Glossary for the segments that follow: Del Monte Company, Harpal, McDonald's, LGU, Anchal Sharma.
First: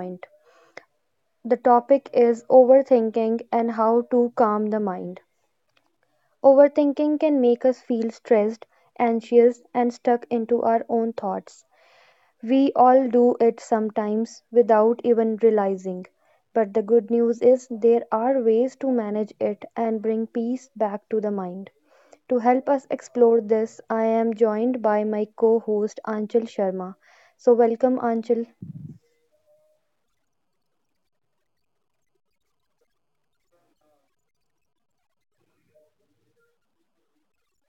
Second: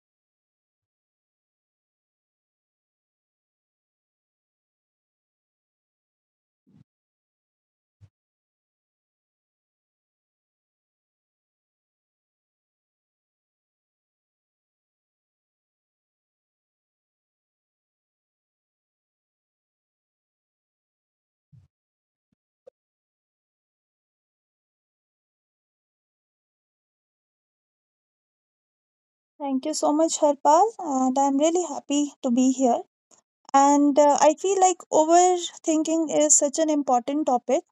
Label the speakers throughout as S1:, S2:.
S1: point. The topic is overthinking and how to calm the mind. Overthinking can make us feel stressed, anxious, and stuck into our own thoughts. We all do it sometimes without even realizing. But the good news is there are ways to manage it and bring peace back to the mind. To help us explore this, I am joined by my co host Anchal Sharma. So, welcome, Anchal.
S2: Thank you so much, Harpal. And I'm really happy to be here. And I feel like overthinking is such an important topic.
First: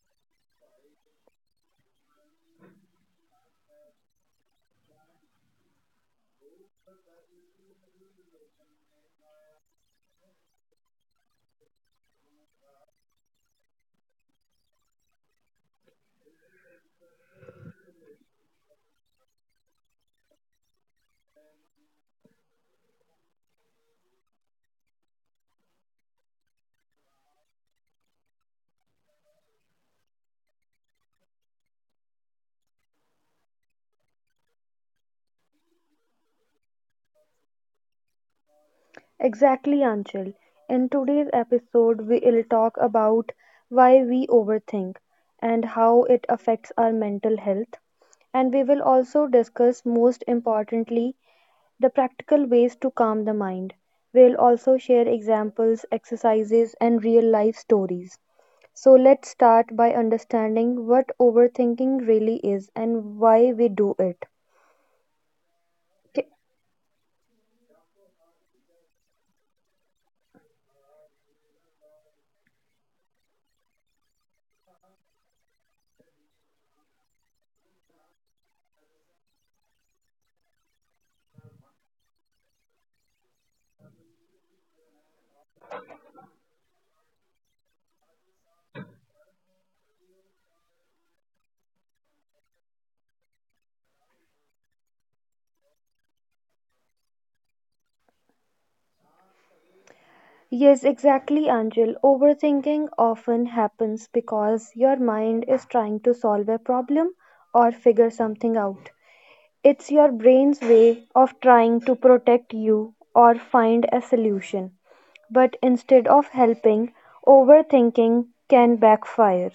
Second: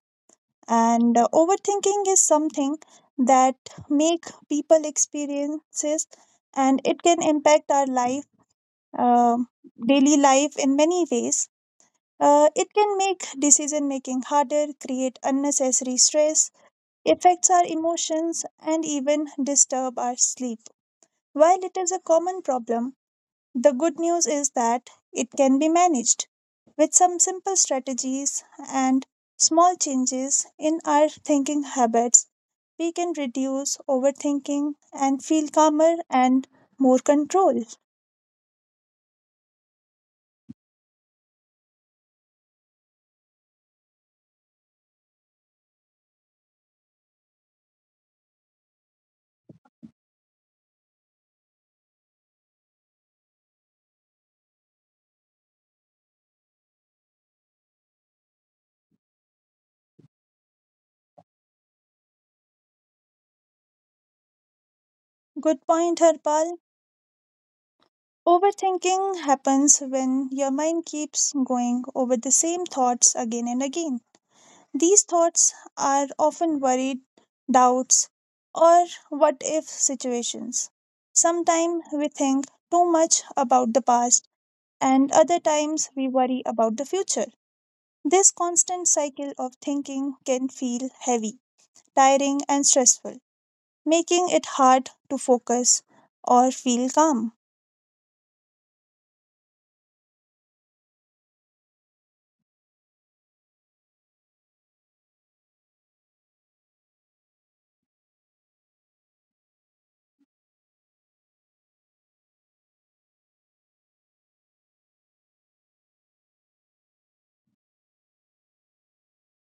S2: And Overthinking is something that make people experiences, and it can impact our life, uh, daily life in many ways. It can make decision making harder, create unnecessary stress, affects our emotions, and even disturb our sleep. While it is a common problem, the good news is that it can be managed with some simple strategies and small changes in our thinking habits. We can reduce overthinking and feel calmer and more control.
S1: Exactly, Anchal. In today's episode, we will talk about why we overthink and how it affects our mental health. And we will also discuss, most importantly, the practical ways to calm the mind. We'll also share examples, exercises, and real life stories. So, let's start by understanding what overthinking really is and why we do it.
S2: Good point,
S1: Okay.
S2: Harpal. Overthinking happens when your mind keeps going over the same thoughts again and again. These thoughts are often worried doubts or what if situations. Sometimes we think too much about the past, and other times we worry about the future. This constant cycle of thinking can feel heavy, tiring, and stressful, making it hard to focus or feel calm.
S1: Yes, exactly, Angel. Overthinking often happens because your mind is trying to solve a problem or figure something out. It's your brain's way of trying to protect you or find a solution. But instead of helping, overthinking can backfire.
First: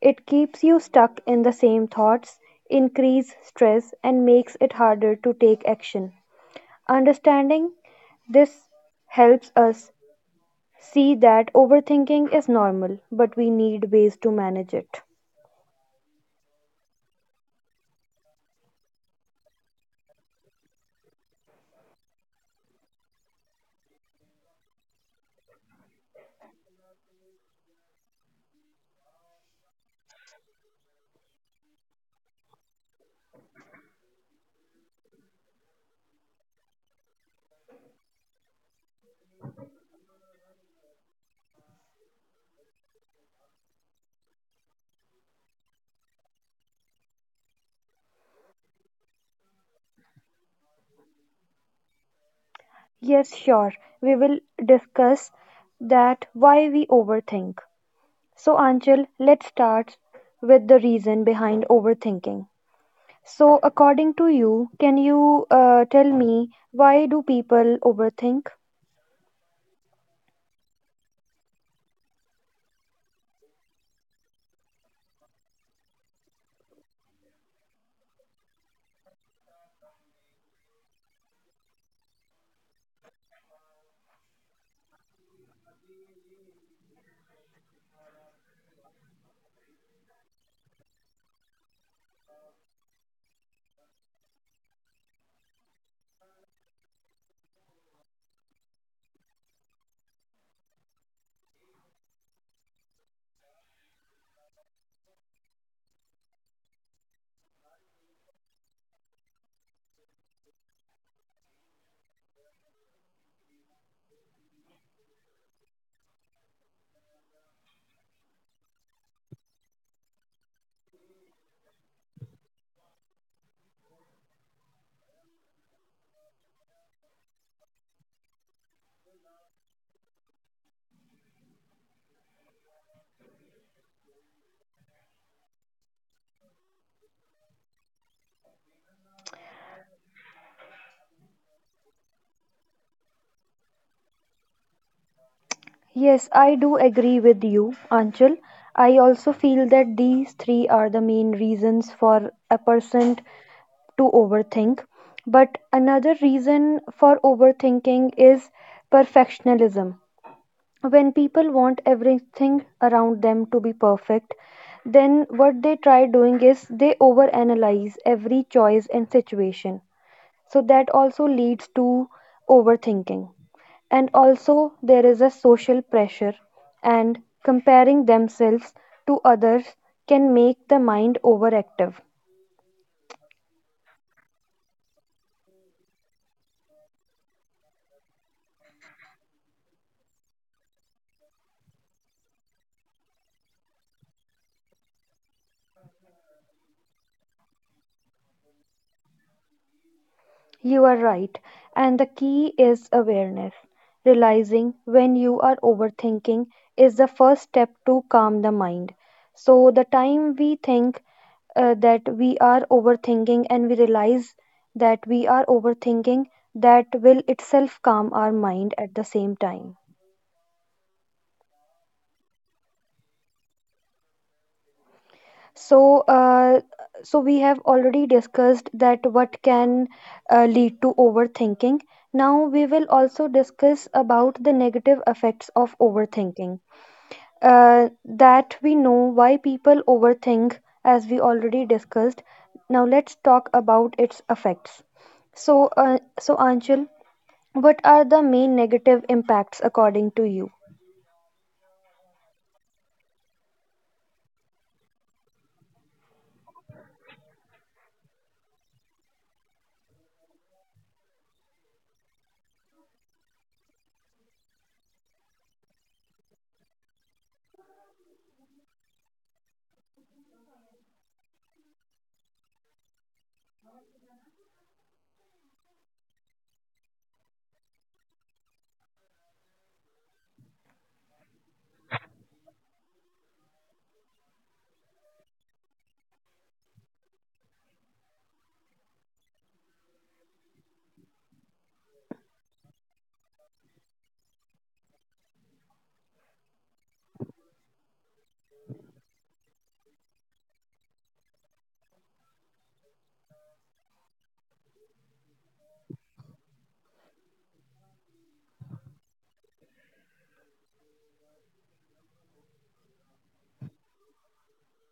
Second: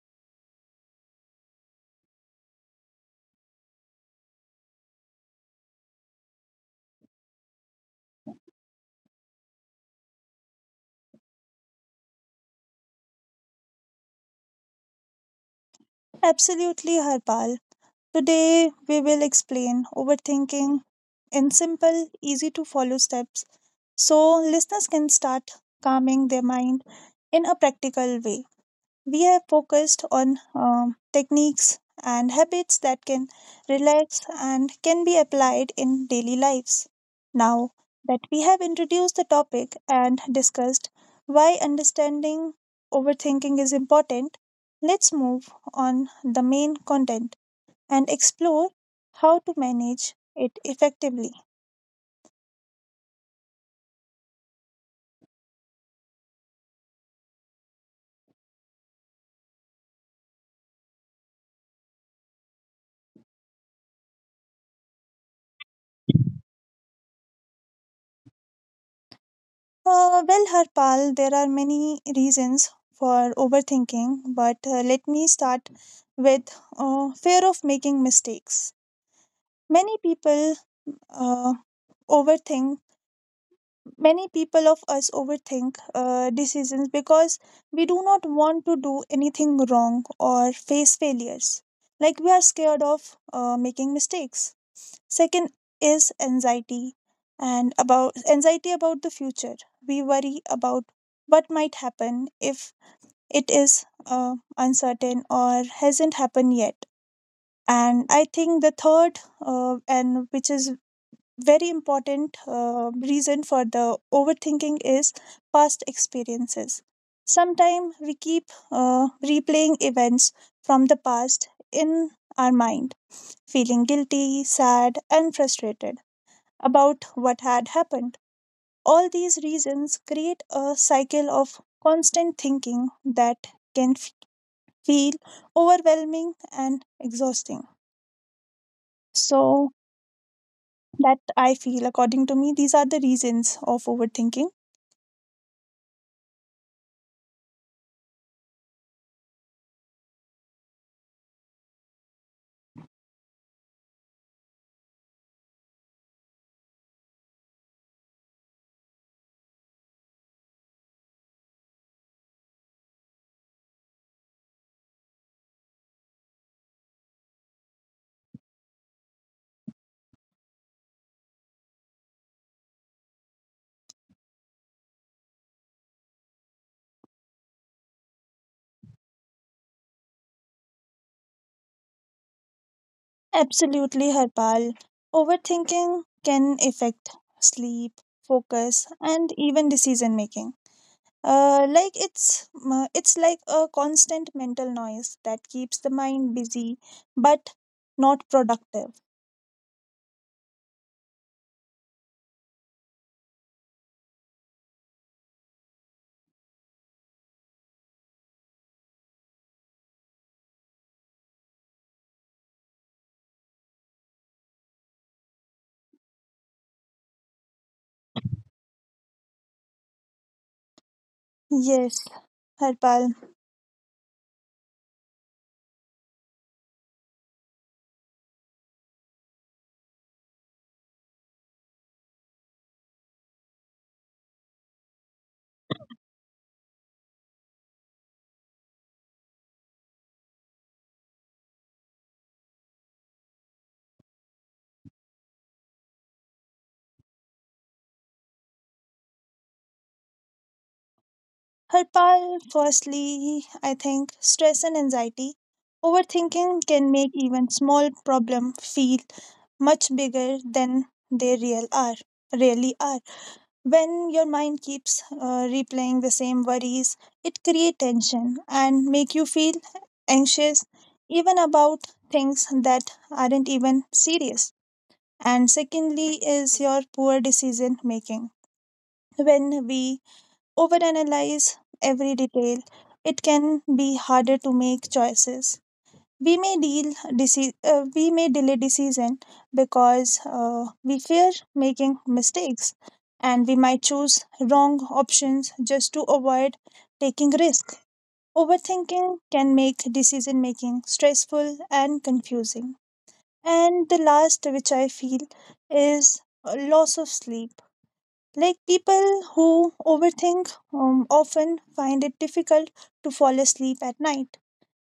S1: It keeps you stuck in the same thoughts, increase stress and makes it harder to take action. Understanding this helps us see that overthinking is normal, but we need ways to manage it.
S2: Absolutely, Harpal. Today, we will explain overthinking in simple, easy to follow steps so listeners can start calming their mind in a practical way. We have focused on techniques and habits that can relax and can be applied in daily lives. Now that we have introduced the topic and discussed why understanding overthinking is important, let's move on the main content and explore how to manage it effectively.
S1: Yes, sure. We will discuss that why we overthink. So, Anchal, let's start with the reason behind overthinking. So, according to you, can you tell me why do people overthink?
S2: Well, Harpal, there are many reasons for overthinking, but let me start with fear of making mistakes. Many people uh, overthink, many people of us overthink decisions because we do not want to do anything wrong or face failures. Like we are scared of making mistakes. Second is anxiety and about anxiety about the future. We worry about what might happen if it is uncertain or hasn't happened yet. And I think the third, and which is very important reason for the overthinking is past experiences. Sometimes we keep replaying events from the past in our mind, feeling guilty, sad, and frustrated about what had happened. All these reasons create a cycle of constant thinking that can f- feel overwhelming and exhausting. So, that I feel, according to me, these are the reasons of overthinking.
S1: Yes, I do agree with you, Anchal. I also feel that these three are the main reasons for a person to overthink. But another reason for overthinking is perfectionism. When people want everything around them to be perfect, then what they try doing is they overanalyze every choice and situation. So that also leads to overthinking. And also, there is a social pressure, and comparing themselves to others can make the mind overactive.
S2: Absolutely, Harpal. Overthinking can affect sleep, focus, and even decision making. Like it's like a constant mental noise that keeps the mind busy but not productive.
S1: You are right. And the key is awareness. Realizing when you are overthinking is the first step to calm the mind. So, the time we think that we are overthinking and we realize that we are overthinking, that will itself calm our mind at the same time.
S2: Yes, Harpal.
S1: So, uh, so we have already discussed that what can lead to overthinking. Now we will also discuss about the negative effects of overthinking. That we know why people overthink, as we already discussed. Now let's talk about its effects. So, Anchal, what are the main negative impacts according to you?
S2: Harpal, firstly I think stress and anxiety overthinking can make even small problem feel much bigger than they really are. When your mind keeps replaying the same worries, it creates tension and make you feel anxious even about things that aren't even serious. And secondly is your poor decision making. When we overanalyze every detail, it can be harder to make choices. We we may delay decision because we fear making mistakes, and we might choose wrong options just to avoid taking risk. Overthinking can make decision making stressful and confusing. And the last which I feel is a loss of sleep. Like people who overthink often find it difficult to fall asleep at night.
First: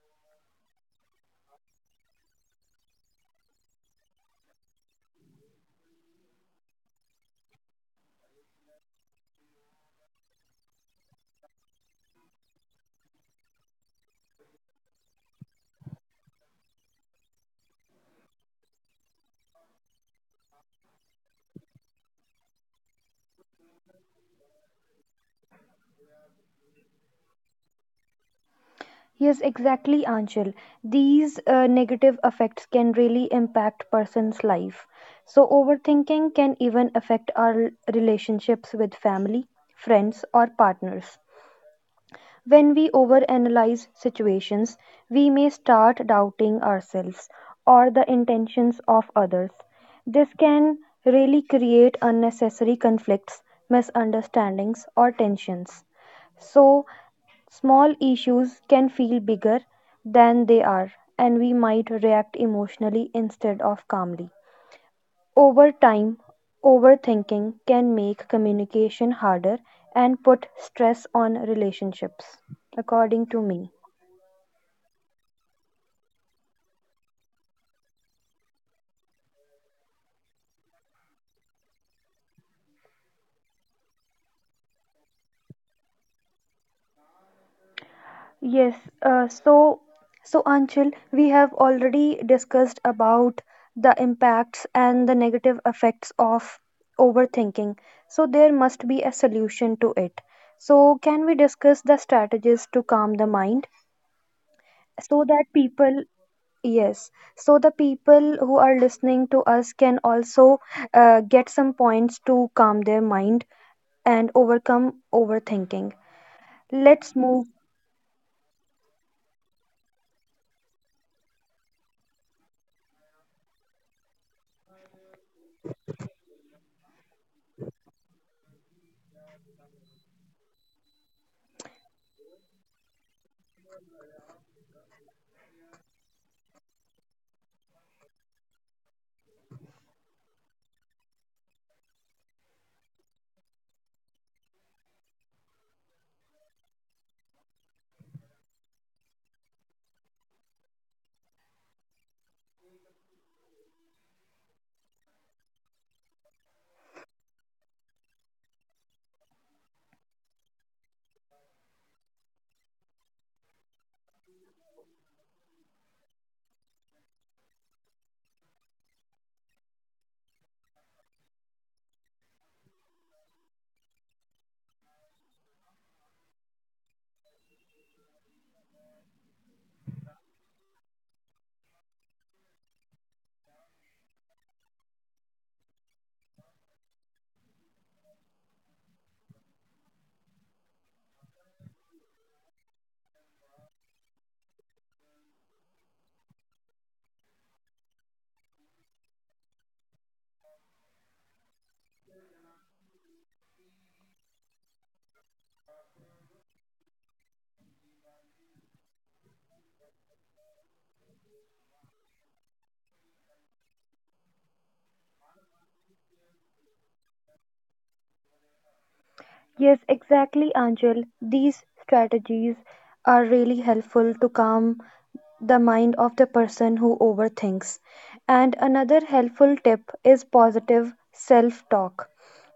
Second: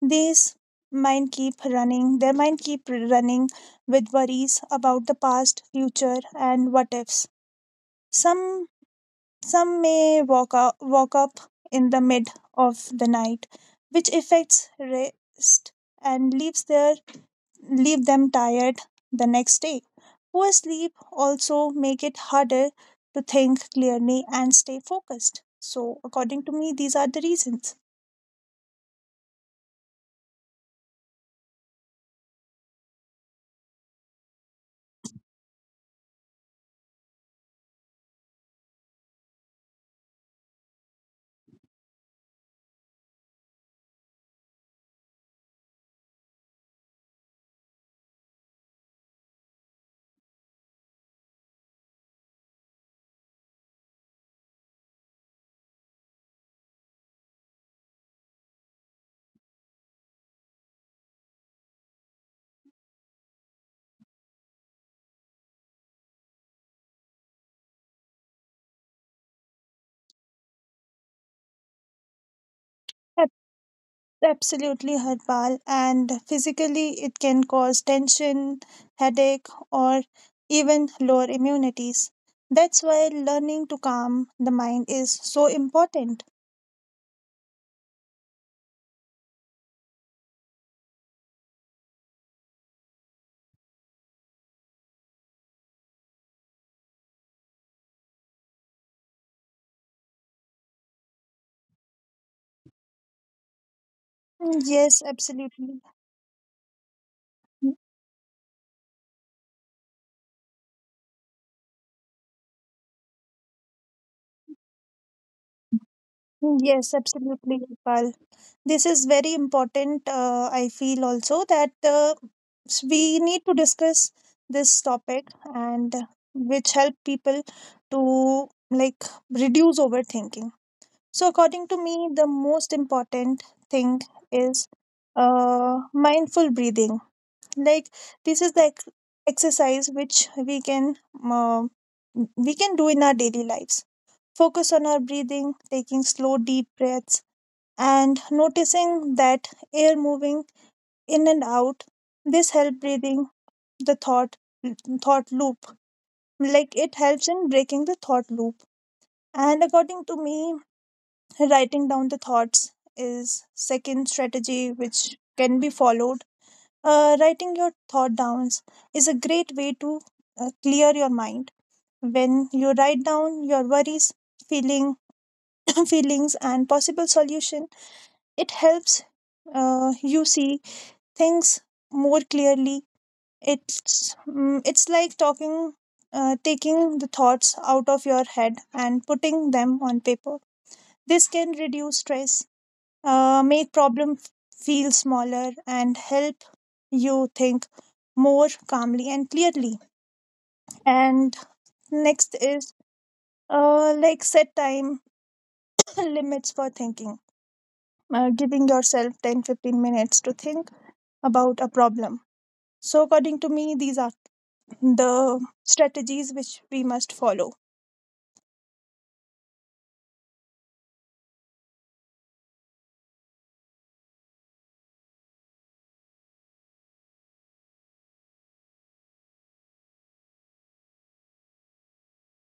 S2: These mind keep running, their mind keep running with worries about the past, future, and what ifs. Some walk up in the mid of the night, which affects rest and leave them tired the next day. Poor sleep also make it harder to think clearly and stay focused. So, according to me, these are the reasons.
S1: Yes, exactly, Anchal. These negative effects can really impact person's life. So overthinking can even affect our relationships with family, friends, or partners. When we overanalyze situations, we may start doubting ourselves or the intentions of others. This can really create unnecessary conflicts, misunderstandings, or tensions. So, small issues can feel bigger than they are, and we might react emotionally instead of calmly. Over time, overthinking can make communication harder and put stress on relationships, according to me.
S2: Absolutely, Harpal. And physically, it can cause tension, headache, or even lower immunities. That's why learning to calm the mind is so important.
S1: Yes, uh, so so Anchal, we have already discussed about the impacts and the negative effects of overthinking. So there must be a solution to it. So can we discuss the strategies to calm the mind
S2: Mm, yes,
S1: so that
S2: absolutely.
S1: people, yes, so the
S2: Mm,
S1: people who are listening to us can also get some points to calm their mind and overcome overthinking.
S2: Yes,
S1: Let's move.
S2: absolutely, Harpal. This is very important. I feel also that we need to discuss this topic and which help people to like reduce overthinking. So, according to me, the most important thing is mindful breathing. Like this is the exercise which uh, we can do in our daily lives. Focus on our breathing, taking slow deep breaths, and noticing that air moving in and out. This help breathing the thought loop. Like it helps in breaking the thought loop. And according to me, writing down the thoughts is second strategy which can be followed. Writing your thought downs is a great way to clear your mind. When you write down your worries feeling feelings and possible solution, it helps you see things more clearly. It's like talking, taking the thoughts out of your head and putting them on paper. This can reduce stress, make problems feel smaller and help you think more calmly and clearly. And next is, like, set time limits for thinking, giving yourself 10, 15 minutes to think about a problem. So according to me these are the strategies which we must follow.
S1: Yes, exactly, Angel. These strategies are really helpful to calm the mind of the person who overthinks. And another helpful tip is positive self talk.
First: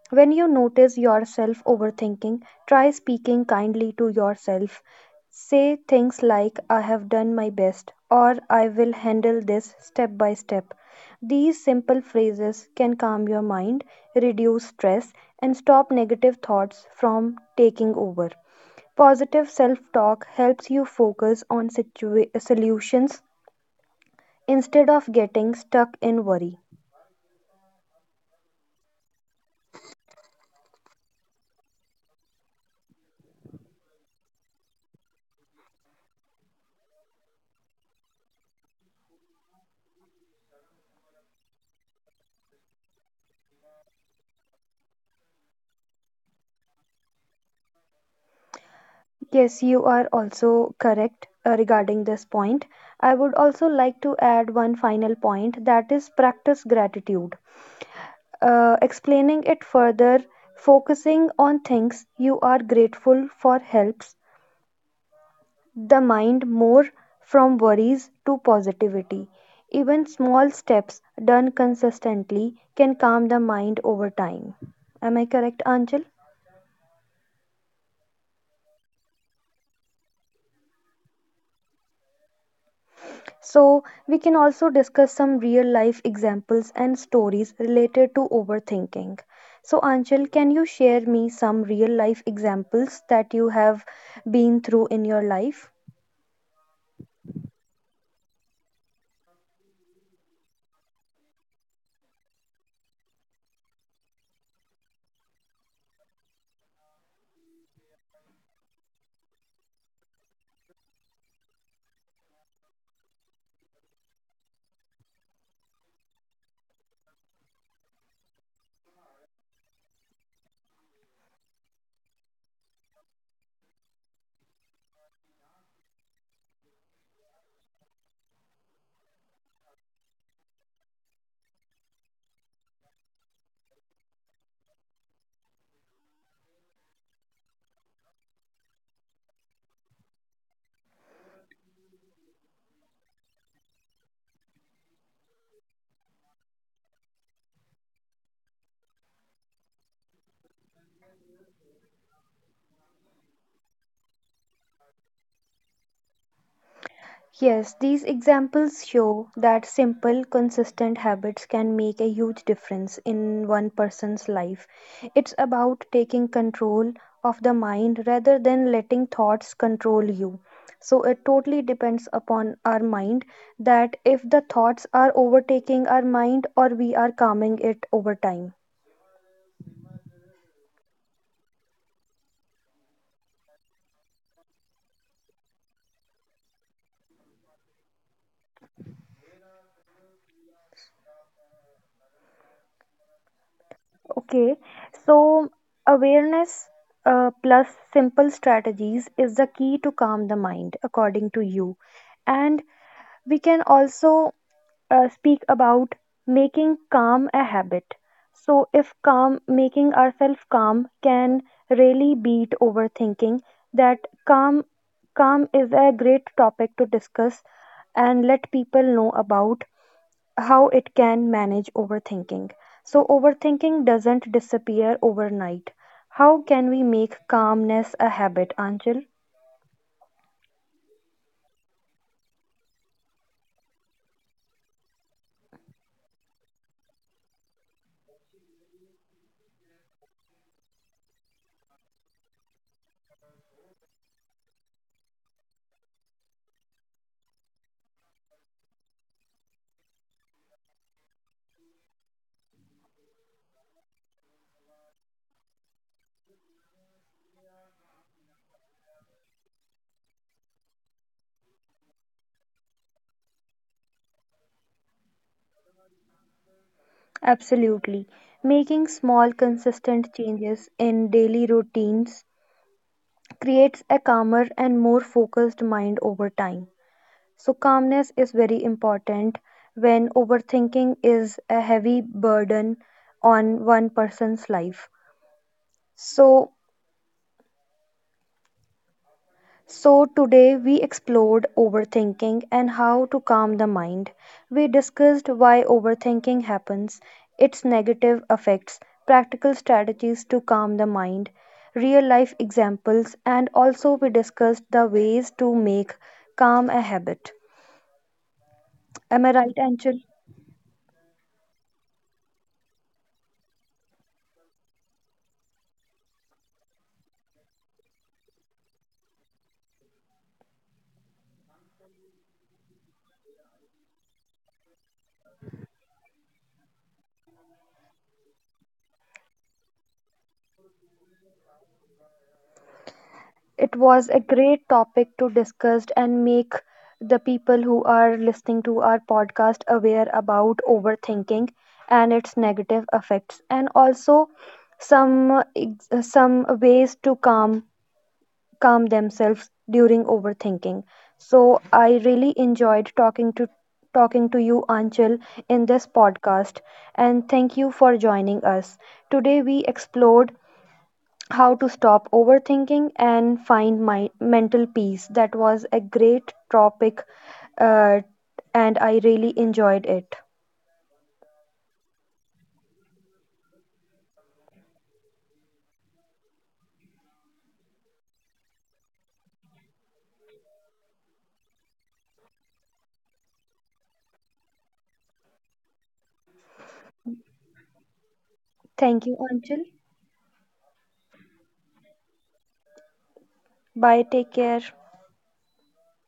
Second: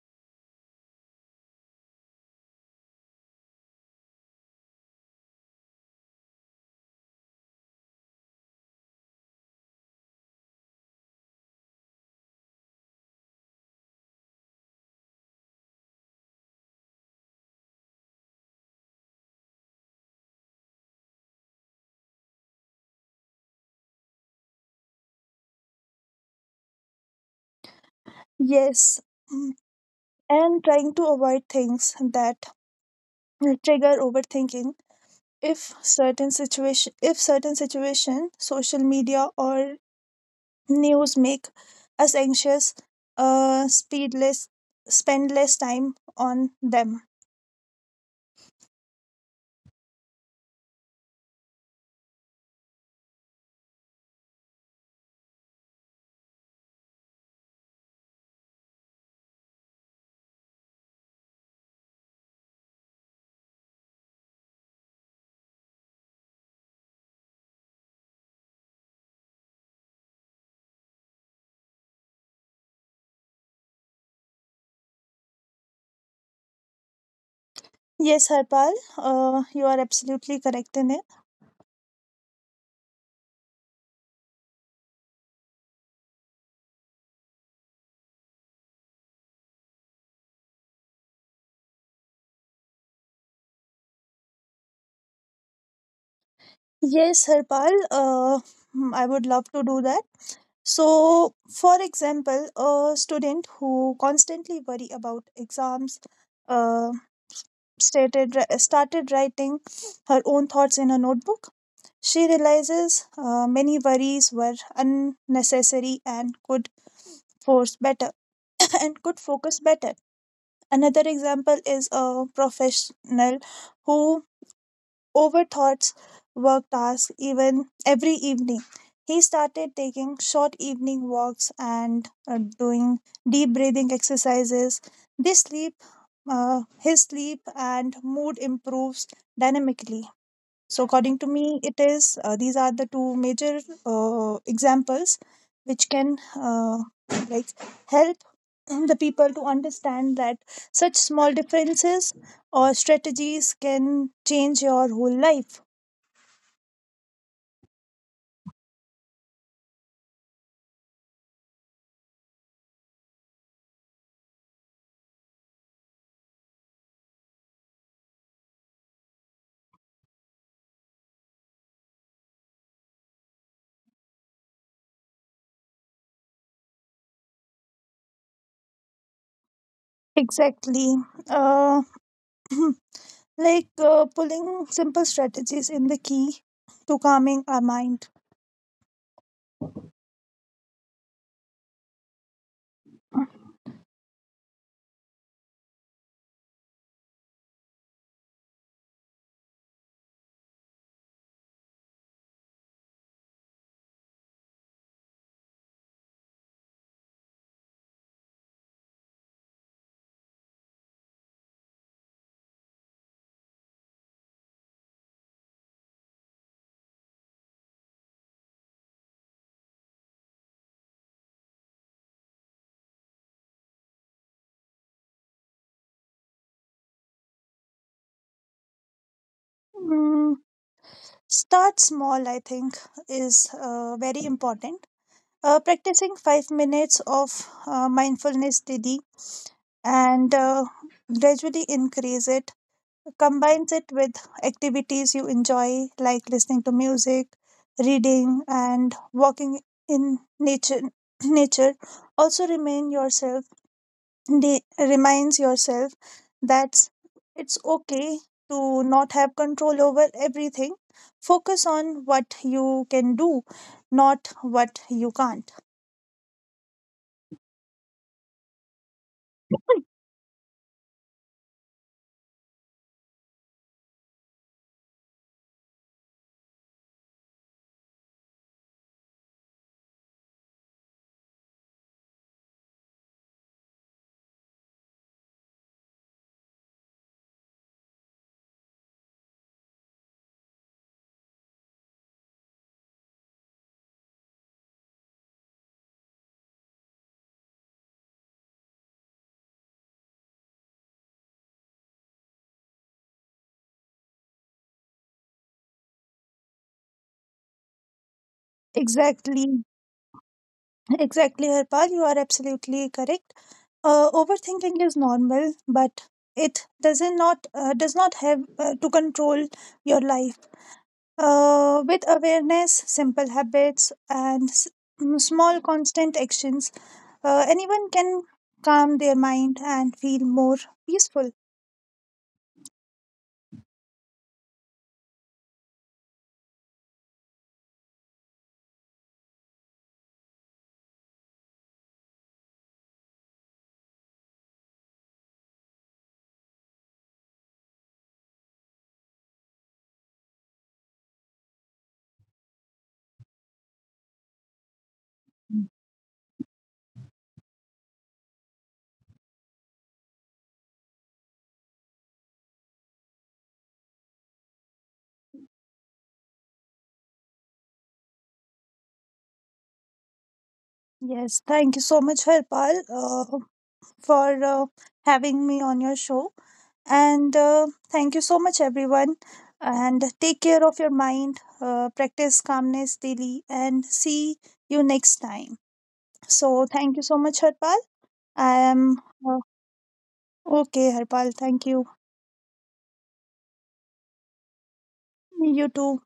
S1: When you notice yourself overthinking, try speaking kindly to yourself. Say things like, I have done my best, or I will handle this step by step. These simple phrases can calm your mind, reduce stress, and stop negative thoughts from taking over. Positive self talk helps you focus on situa- solutions instead of getting stuck in worry.
S2: Yes. Mm, and trying to avoid things that trigger overthinking. If certain situation social media or news make us anxious, speed less spend less time on them.
S1: Yes, you are also correct regarding this point. I would also like to add one final point that is practice gratitude. Explaining it further, focusing on things you are grateful for helps the mind more from worries to positivity. Even small steps done consistently can calm the mind over time. Am I correct, Anjal?
S2: Yes, Harpal, you are absolutely correct in it.
S1: So, we can also discuss some real life examples and stories related to overthinking. So, Anjal, can you share me some real life examples that you have been through in your life?
S2: Yes, Harpal. I would love to do that. So for example, a student who constantly worry about exams, uh, started writing her own thoughts in a notebook. She realizes many worries were unnecessary and could force better and could focus better. Another example is a professional who overthoughts work tasks even every evening. He started taking short evening walks and doing deep breathing exercises. This sleep, his sleep and mood improves dynamically. So according to me, it is these are the two major examples which can like help the people to understand that such small differences or strategies can change your whole life.
S1: Yes, these examples show that simple, consistent habits can make a huge difference in one person's life. It's about taking control of the mind rather than letting thoughts control you. So it totally depends upon our mind that if the thoughts are overtaking our mind or we are calming it over time.
S2: Exactly. Uh, like Pulling simple strategies in the key to calming our mind.
S1: Okay, so awareness plus simple strategies is the key to calm the mind, according to you. And we can also speak about making calm a habit. So, if calm, making ourselves calm can really beat overthinking, that calm, calm is a great topic to discuss and let people know about how it can manage overthinking. So, overthinking doesn't disappear overnight. How can we make calmness a habit, Anchal?
S2: Mm, start small, I think, is very important. Practicing 5 minutes of mindfulness daily and gradually increase it. Combines it with activities you enjoy, like listening to music, reading, and walking in nature. Nature also reminds yourself that it's okay to not have control over everything. Focus on what you can do, not what you can't.
S1: Absolutely. Making small, consistent changes in daily routines creates a calmer and more focused mind over time. So, calmness is very important when overthinking is a heavy burden on one person's life. So, So, today we explored overthinking and how to calm the mind. We discussed why overthinking happens, its negative effects, practical strategies to calm the mind, real life examples, and also we discussed the ways to make calm a habit. Am I right,
S2: Exactly,
S1: Anchal?
S2: exactly, Harpal. You are absolutely correct. Overthinking is normal, but it does not have to control your life. With awareness, simple habits, and small constant actions, anyone can calm their mind and feel more peaceful.
S1: It was a great topic to discuss and make the people who are listening to our podcast aware about overthinking and its negative effects and also some some ways to calm themselves during overthinking. So I really enjoyed talking to you Anchal in this podcast and thank you for joining us. Today we explored how to stop overthinking and find my mental peace. That was a great topic uh, and I really enjoyed it.
S2: Yes, thank you so much, Harpal. For having me on your show. And thank you so much, everyone. And take care of your mind, practice calmness daily, and see you next time. So, thank you so much, Harpal. I am
S1: Thank you,
S2: uh,
S1: Anchal.
S2: okay, Harpal. Thank you.
S1: Bye. Take care.
S2: You too.